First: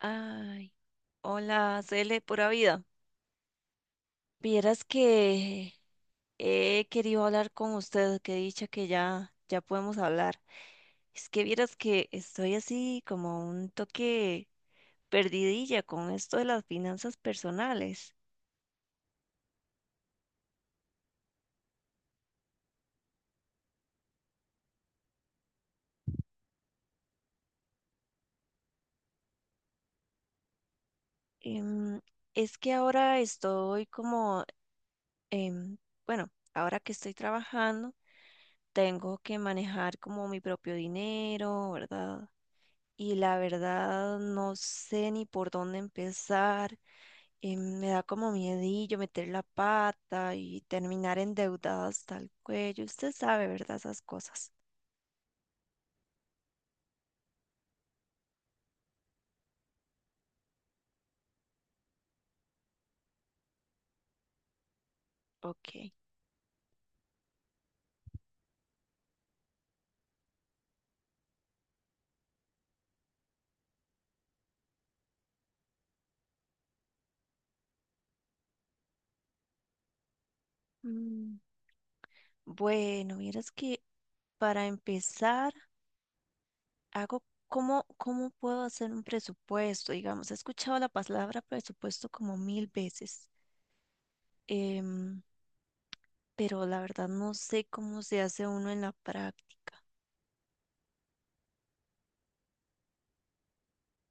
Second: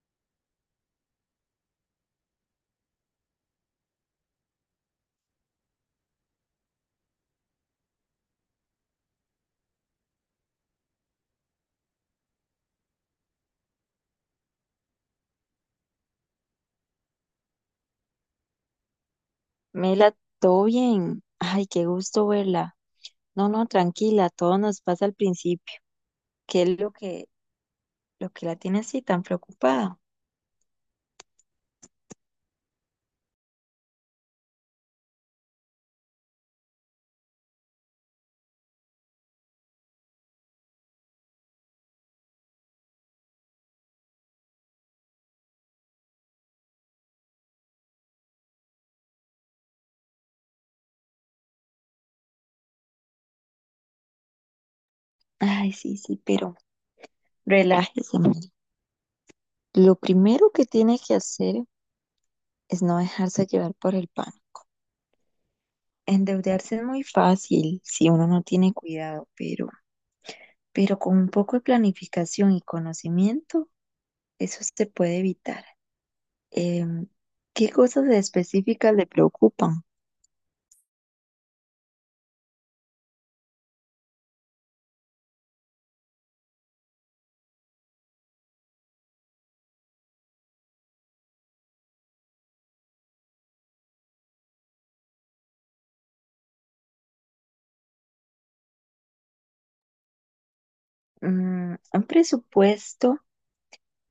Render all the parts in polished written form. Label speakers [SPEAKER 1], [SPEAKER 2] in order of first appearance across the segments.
[SPEAKER 1] Ay, hola, Cele, pura vida. Vieras que he querido hablar con usted, que dicha que ya podemos hablar. Es que vieras que estoy así como un toque perdidilla con esto de las finanzas personales.
[SPEAKER 2] Mela, todo bien. Ay, qué gusto verla. No, no, tranquila, todo nos pasa al principio. ¿Qué es lo que la tiene así tan preocupada?
[SPEAKER 1] Em, es que ahora estoy como, em, bueno, ahora que estoy trabajando, tengo que manejar como mi propio dinero, ¿verdad? Y la verdad no sé ni por dónde empezar. Me da como miedillo meter la pata y terminar endeudada hasta el cuello. Usted sabe, ¿verdad? Esas cosas.
[SPEAKER 2] Ay, sí, sí, pero relájese, Mela. Lo primero que tiene que hacer es no dejarse llevar por el pan.
[SPEAKER 1] Ok.
[SPEAKER 2] Endeudarse es muy fácil si uno no tiene cuidado, pero con un poco de planificación y conocimiento, eso se puede evitar. Em, ¿Qué cosas específicas le preocupan?
[SPEAKER 1] Mm, Bueno, vieras que para empezar, hago cómo puedo hacer un presupuesto, digamos. He escuchado la palabra presupuesto como mil veces, em, pero la verdad no sé cómo se hace uno en la práctica.
[SPEAKER 2] Un presupuesto,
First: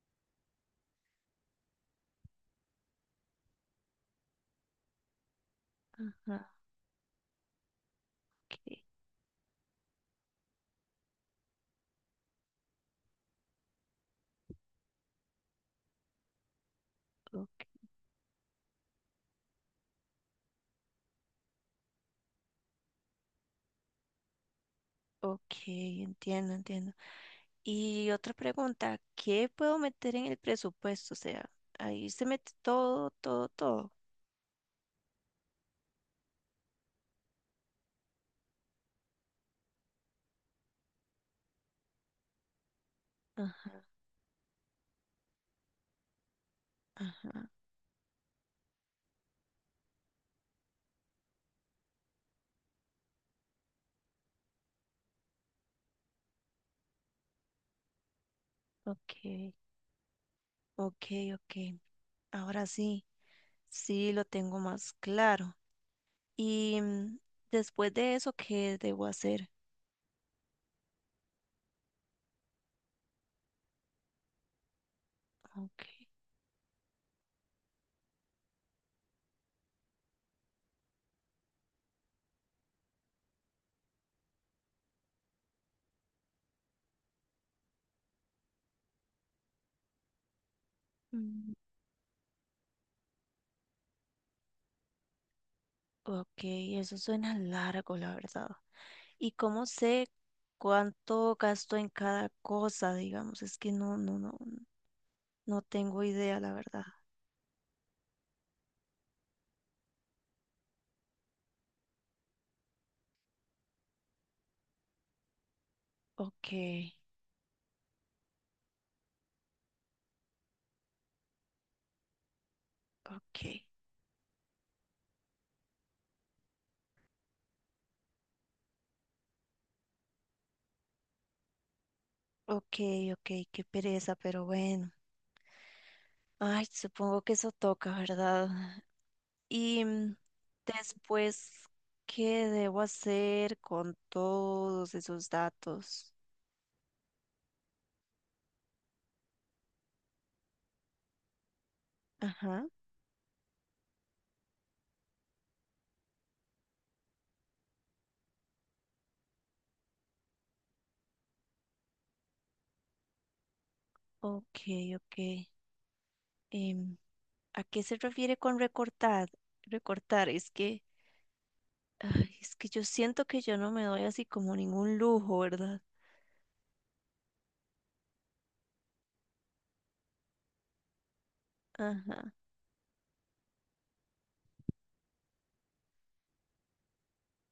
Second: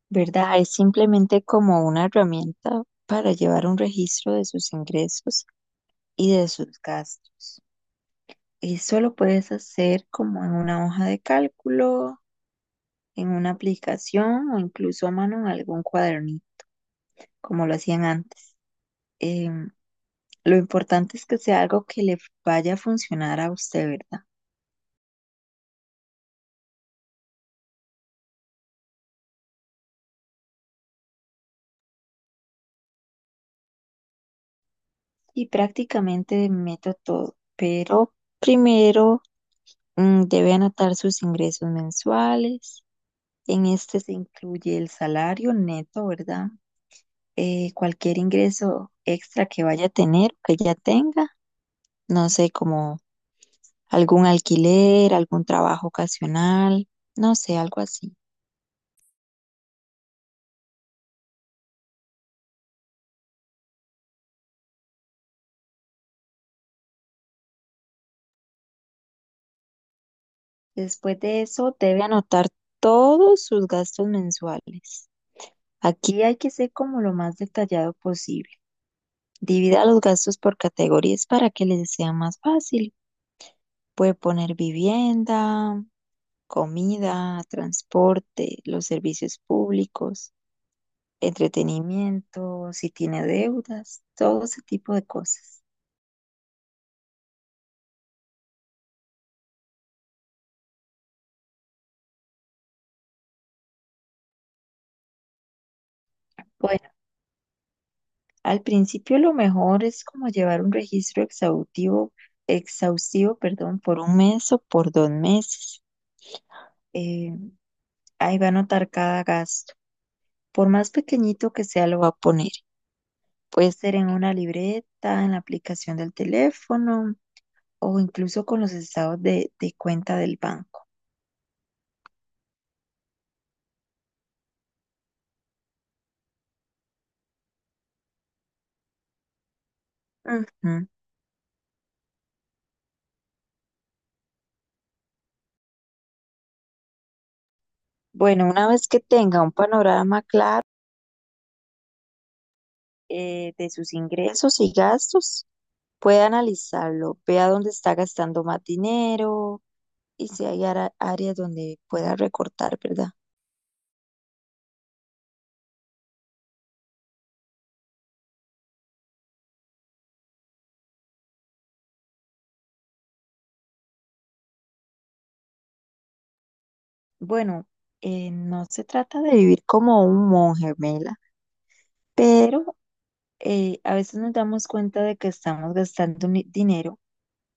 [SPEAKER 2] ¿verdad? Es simplemente como una herramienta para llevar un registro de sus ingresos y de
[SPEAKER 1] Ajá.
[SPEAKER 2] sus gastos.
[SPEAKER 1] Ok,
[SPEAKER 2] Eso lo puedes hacer como en una hoja de cálculo, en una aplicación o incluso a mano en algún cuadernito, como lo
[SPEAKER 1] ok,
[SPEAKER 2] hacían antes. Em, lo importante es que sea algo que le vaya a funcionar a usted, ¿verdad?
[SPEAKER 1] ok, entiendo. Y otra pregunta, ¿qué puedo meter en el presupuesto? O sea, ahí se mete todo, todo, todo.
[SPEAKER 2] Y prácticamente meto todo, pero primero debe anotar sus ingresos mensuales. En
[SPEAKER 1] Ah,
[SPEAKER 2] este se incluye el salario neto, ¿verdad? Cualquier ingreso extra que vaya a tener, que ya tenga, no sé, como algún alquiler, algún trabajo ocasional, no sé, algo así.
[SPEAKER 1] ok, ok, ok. Ahora sí, sí lo tengo más claro. Y después de eso, ¿qué debo hacer?
[SPEAKER 2] Después de eso, debe anotar todos sus gastos mensuales.
[SPEAKER 1] Ok,
[SPEAKER 2] Aquí hay que ser como lo más detallado posible. Divida los gastos por categorías para que les sea más fácil. Puede poner vivienda, comida, transporte, los servicios públicos,
[SPEAKER 1] mm,
[SPEAKER 2] entretenimiento, si tiene deudas, todo ese tipo de cosas.
[SPEAKER 1] ok, eso suena largo, la verdad. ¿Y cómo sé cuánto gasto en cada cosa, digamos? Es que no tengo idea, la verdad.
[SPEAKER 2] Bueno, al principio lo mejor es como llevar un registro perdón, por un mes o por dos meses.
[SPEAKER 1] Ok,
[SPEAKER 2] Eh, Ahí va a anotar cada gasto. Por más pequeñito que sea, lo va a poner.
[SPEAKER 1] ok.
[SPEAKER 2] Puede ser en una libreta, en la aplicación del teléfono o incluso con los estados de cuenta del banco.
[SPEAKER 1] Ok, ok, qué pereza, pero bueno. Ay, supongo que eso toca, ¿verdad? Y
[SPEAKER 2] Ujú.
[SPEAKER 1] después, ¿qué debo hacer con todos esos datos?
[SPEAKER 2] Bueno, una vez que tenga un panorama claro
[SPEAKER 1] Ajá,
[SPEAKER 2] de sus ingresos y gastos, puede analizarlo, vea dónde está gastando más dinero y si hay áreas donde pueda recortar, ¿verdad?
[SPEAKER 1] ok, ok. Em, ¿A qué se refiere con recortar? Recortar, es que, ay, es que yo siento que yo no me doy así como ningún lujo, ¿verdad?
[SPEAKER 2] Bueno, no se trata de vivir como un monje, Mela,
[SPEAKER 1] Ajá,
[SPEAKER 2] pero a veces nos damos cuenta de que estamos gastando dinero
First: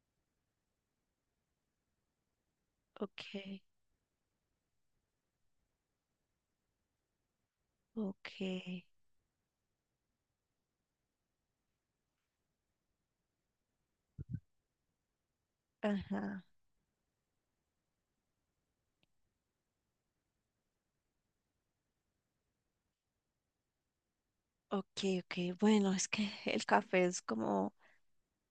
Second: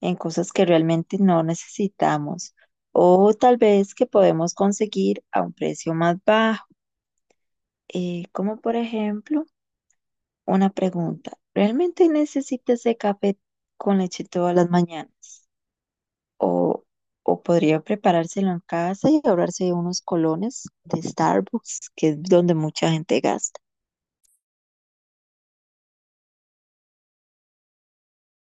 [SPEAKER 2] en cosas que realmente no necesitamos o
[SPEAKER 1] ok,
[SPEAKER 2] tal vez que podemos conseguir a un precio más bajo, como por
[SPEAKER 1] ok,
[SPEAKER 2] ejemplo. Una pregunta, ¿realmente necesita ese café con leche todas las mañanas?
[SPEAKER 1] ajá.
[SPEAKER 2] ¿O, o podría preparárselo en casa y ahorrarse de unos colones de Starbucks, que es donde mucha gente gasta?
[SPEAKER 1] Ok, ok, bueno, es que el café es como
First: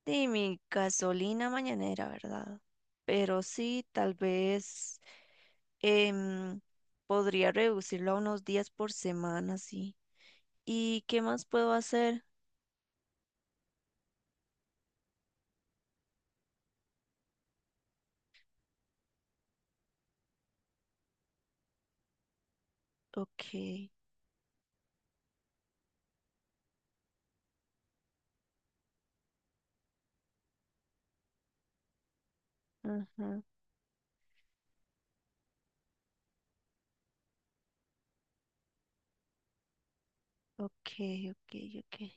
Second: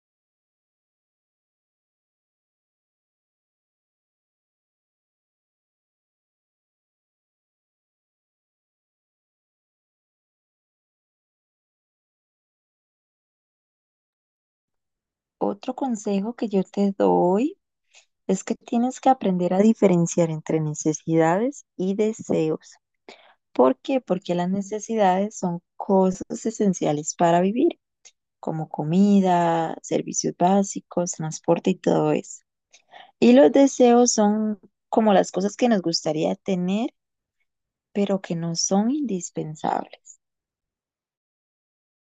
[SPEAKER 1] sí, mi gasolina mañanera, ¿verdad? Pero sí, tal vez em, podría reducirlo a unos días por semana, sí. ¿Y qué más puedo hacer?
[SPEAKER 2] Otro consejo que yo te doy es que tienes que aprender a diferenciar entre necesidades y deseos.
[SPEAKER 1] Ok,
[SPEAKER 2] ¿Por qué? Porque las necesidades son cosas esenciales para vivir, como comida, servicios básicos, transporte y todo eso. Y
[SPEAKER 1] ajá,
[SPEAKER 2] los deseos son como las cosas que nos gustaría tener, pero que no son indispensables.
[SPEAKER 1] ok, ok, ok.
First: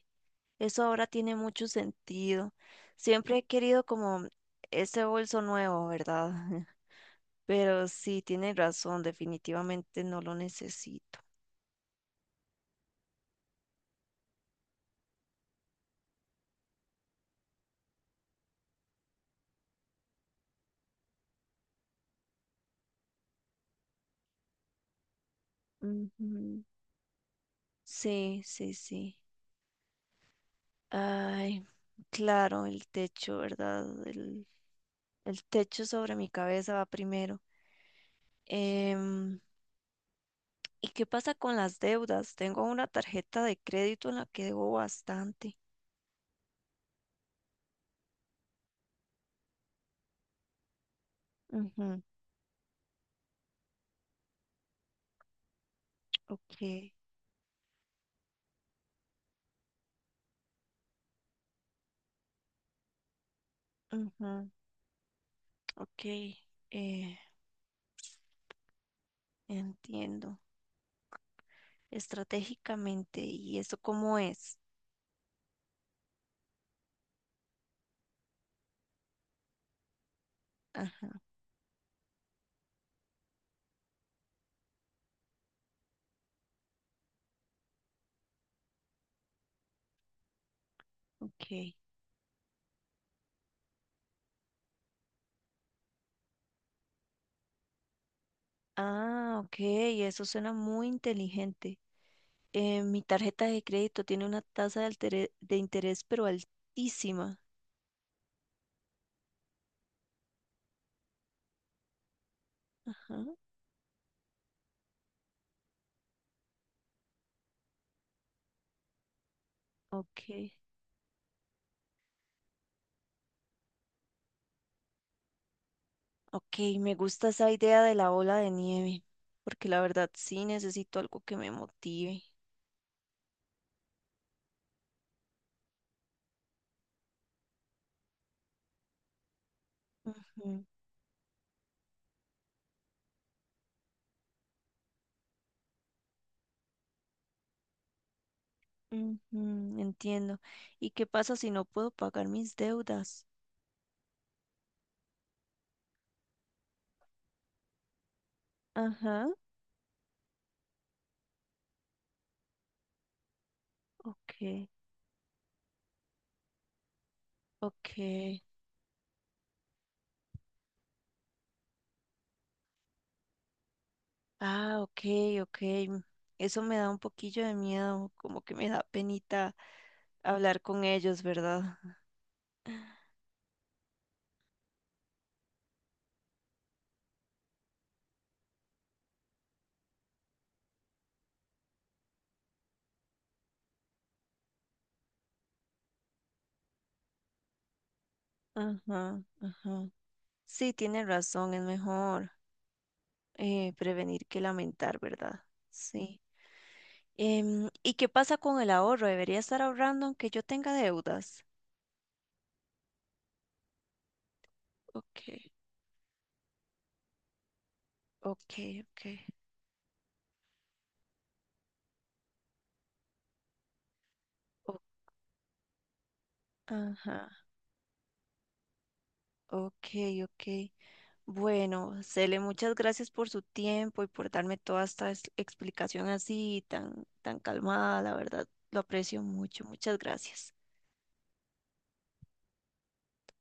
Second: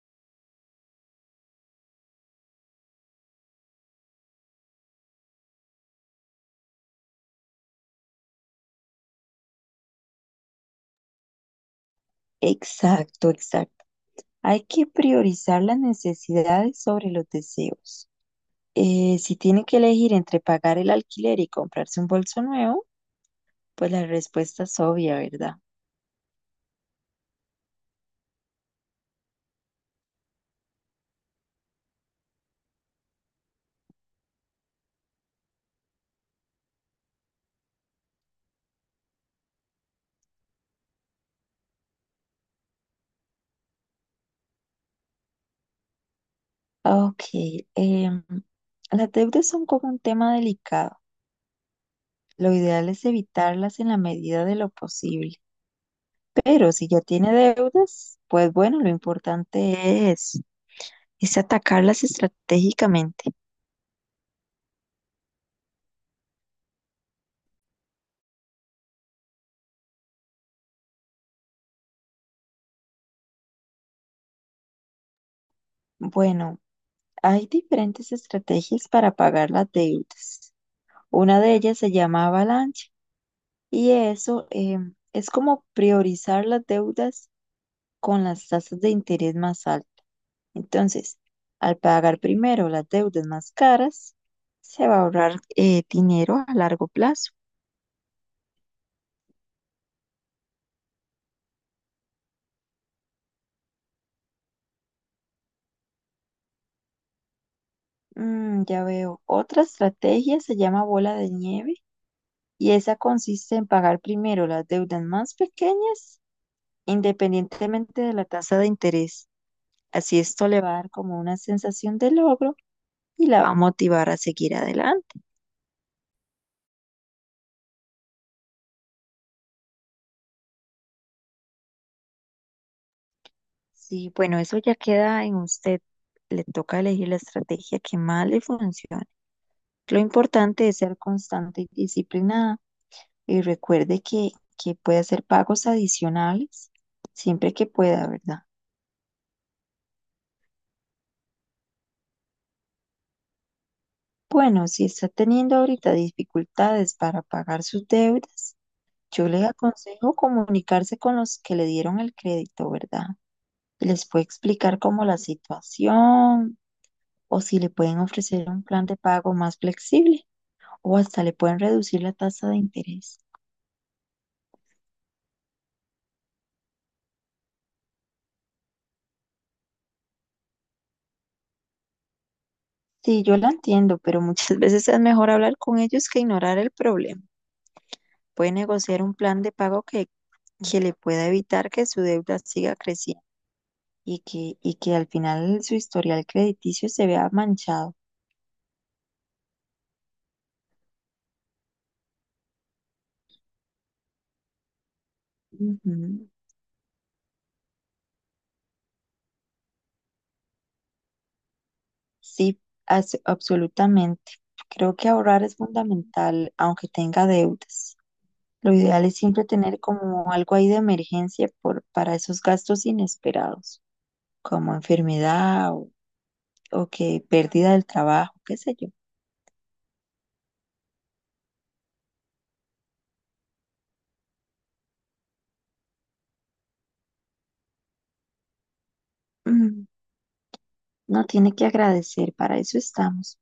[SPEAKER 1] Eso ahora tiene mucho sentido. Siempre he querido como ese bolso nuevo, ¿verdad? Pero sí, tiene razón, definitivamente no lo necesito.
[SPEAKER 2] Exacto, exacto. Hay que priorizar las necesidades sobre los deseos. Si tiene que elegir entre pagar el alquiler y comprarse un bolso nuevo, pues la respuesta es obvia, ¿verdad?
[SPEAKER 1] Ujú. Sí, sí, sí. Ay, claro, el techo, ¿verdad? El techo sobre mi cabeza va primero. Em, ¿Y qué pasa con las deudas? Tengo una tarjeta de crédito en la que debo bastante.
[SPEAKER 2] Ok, em, las deudas son como un tema delicado.
[SPEAKER 1] Ujú,
[SPEAKER 2] Lo ideal es evitarlas en la medida de lo posible.
[SPEAKER 1] ok,
[SPEAKER 2] Pero si ya tiene deudas, pues bueno, lo importante es atacarlas estratégicamente.
[SPEAKER 1] ujú, ok, eh, entiendo. Estratégicamente. ¿Y eso cómo es?
[SPEAKER 2] Bueno, hay diferentes estrategias para pagar las deudas.
[SPEAKER 1] Ah,
[SPEAKER 2] Una de ellas se llama avalancha y eso es como priorizar las deudas con las tasas de interés más altas. Entonces,
[SPEAKER 1] ok.
[SPEAKER 2] al pagar primero las deudas más caras, se va a ahorrar dinero a largo plazo.
[SPEAKER 1] Ah, ok, eso suena muy inteligente. Mi tarjeta de crédito tiene una tasa de interés, pero altísima.
[SPEAKER 2] Mm, ya veo. Otra estrategia se llama bola de nieve y esa
[SPEAKER 1] Ajá,
[SPEAKER 2] consiste en pagar primero las deudas más pequeñas independientemente de la tasa de interés. Así
[SPEAKER 1] ok.
[SPEAKER 2] esto le va a dar como una sensación de logro y la va a motivar a seguir adelante.
[SPEAKER 1] Ok, me gusta esa idea de la bola de nieve, porque la verdad sí necesito algo que me motive.
[SPEAKER 2] Sí, bueno, eso ya queda en usted. Le toca elegir la estrategia que más le funcione. Lo
[SPEAKER 1] Ujú,
[SPEAKER 2] importante es ser constante y disciplinada y recuerde que puede hacer pagos adicionales siempre que pueda, ¿verdad?
[SPEAKER 1] ujú, entiendo. ¿Y qué pasa si no puedo pagar mis deudas?
[SPEAKER 2] Bueno, si está teniendo ahorita dificultades para pagar sus deudas,
[SPEAKER 1] Ajá,
[SPEAKER 2] yo les aconsejo comunicarse con los que le dieron el crédito, ¿verdad? Les puede
[SPEAKER 1] ok,
[SPEAKER 2] explicar cómo la situación o si le pueden ofrecer
[SPEAKER 1] ok.
[SPEAKER 2] un plan de pago más flexible o hasta le pueden reducir la tasa de interés.
[SPEAKER 1] Ah, ok, ok. Eso me da un poquillo de miedo, como que me da penita hablar con ellos, ¿verdad?
[SPEAKER 2] Sí, yo la entiendo, pero muchas veces es mejor hablar con ellos que ignorar el problema. Puede negociar un plan de pago que le pueda evitar que su deuda siga creciendo y que al final su historial crediticio se vea manchado.
[SPEAKER 1] Ajá, ajá. Sí, tiene razón, es mejor prevenir que lamentar, ¿verdad? Sí.
[SPEAKER 2] Ujú.
[SPEAKER 1] ¿Y qué pasa con el ahorro? ¿Debería estar ahorrando aunque yo tenga deudas?
[SPEAKER 2] Sí, absolutamente. Creo que
[SPEAKER 1] Ok,
[SPEAKER 2] ahorrar es fundamental, aunque tenga deudas.
[SPEAKER 1] ok,
[SPEAKER 2] Lo
[SPEAKER 1] ok.
[SPEAKER 2] ideal es siempre tener como algo ahí de emergencia para esos gastos inesperados, como
[SPEAKER 1] O-
[SPEAKER 2] enfermedad o que
[SPEAKER 1] ajá,
[SPEAKER 2] pérdida del trabajo, qué sé yo.
[SPEAKER 1] ok, ok. Bueno, Cele, muchas gracias por su tiempo y por darme toda esta explicación así tan calmada, la verdad, lo aprecio mucho.
[SPEAKER 2] Mm,
[SPEAKER 1] Muchas gracias.
[SPEAKER 2] no tiene que agradecer, para eso estamos.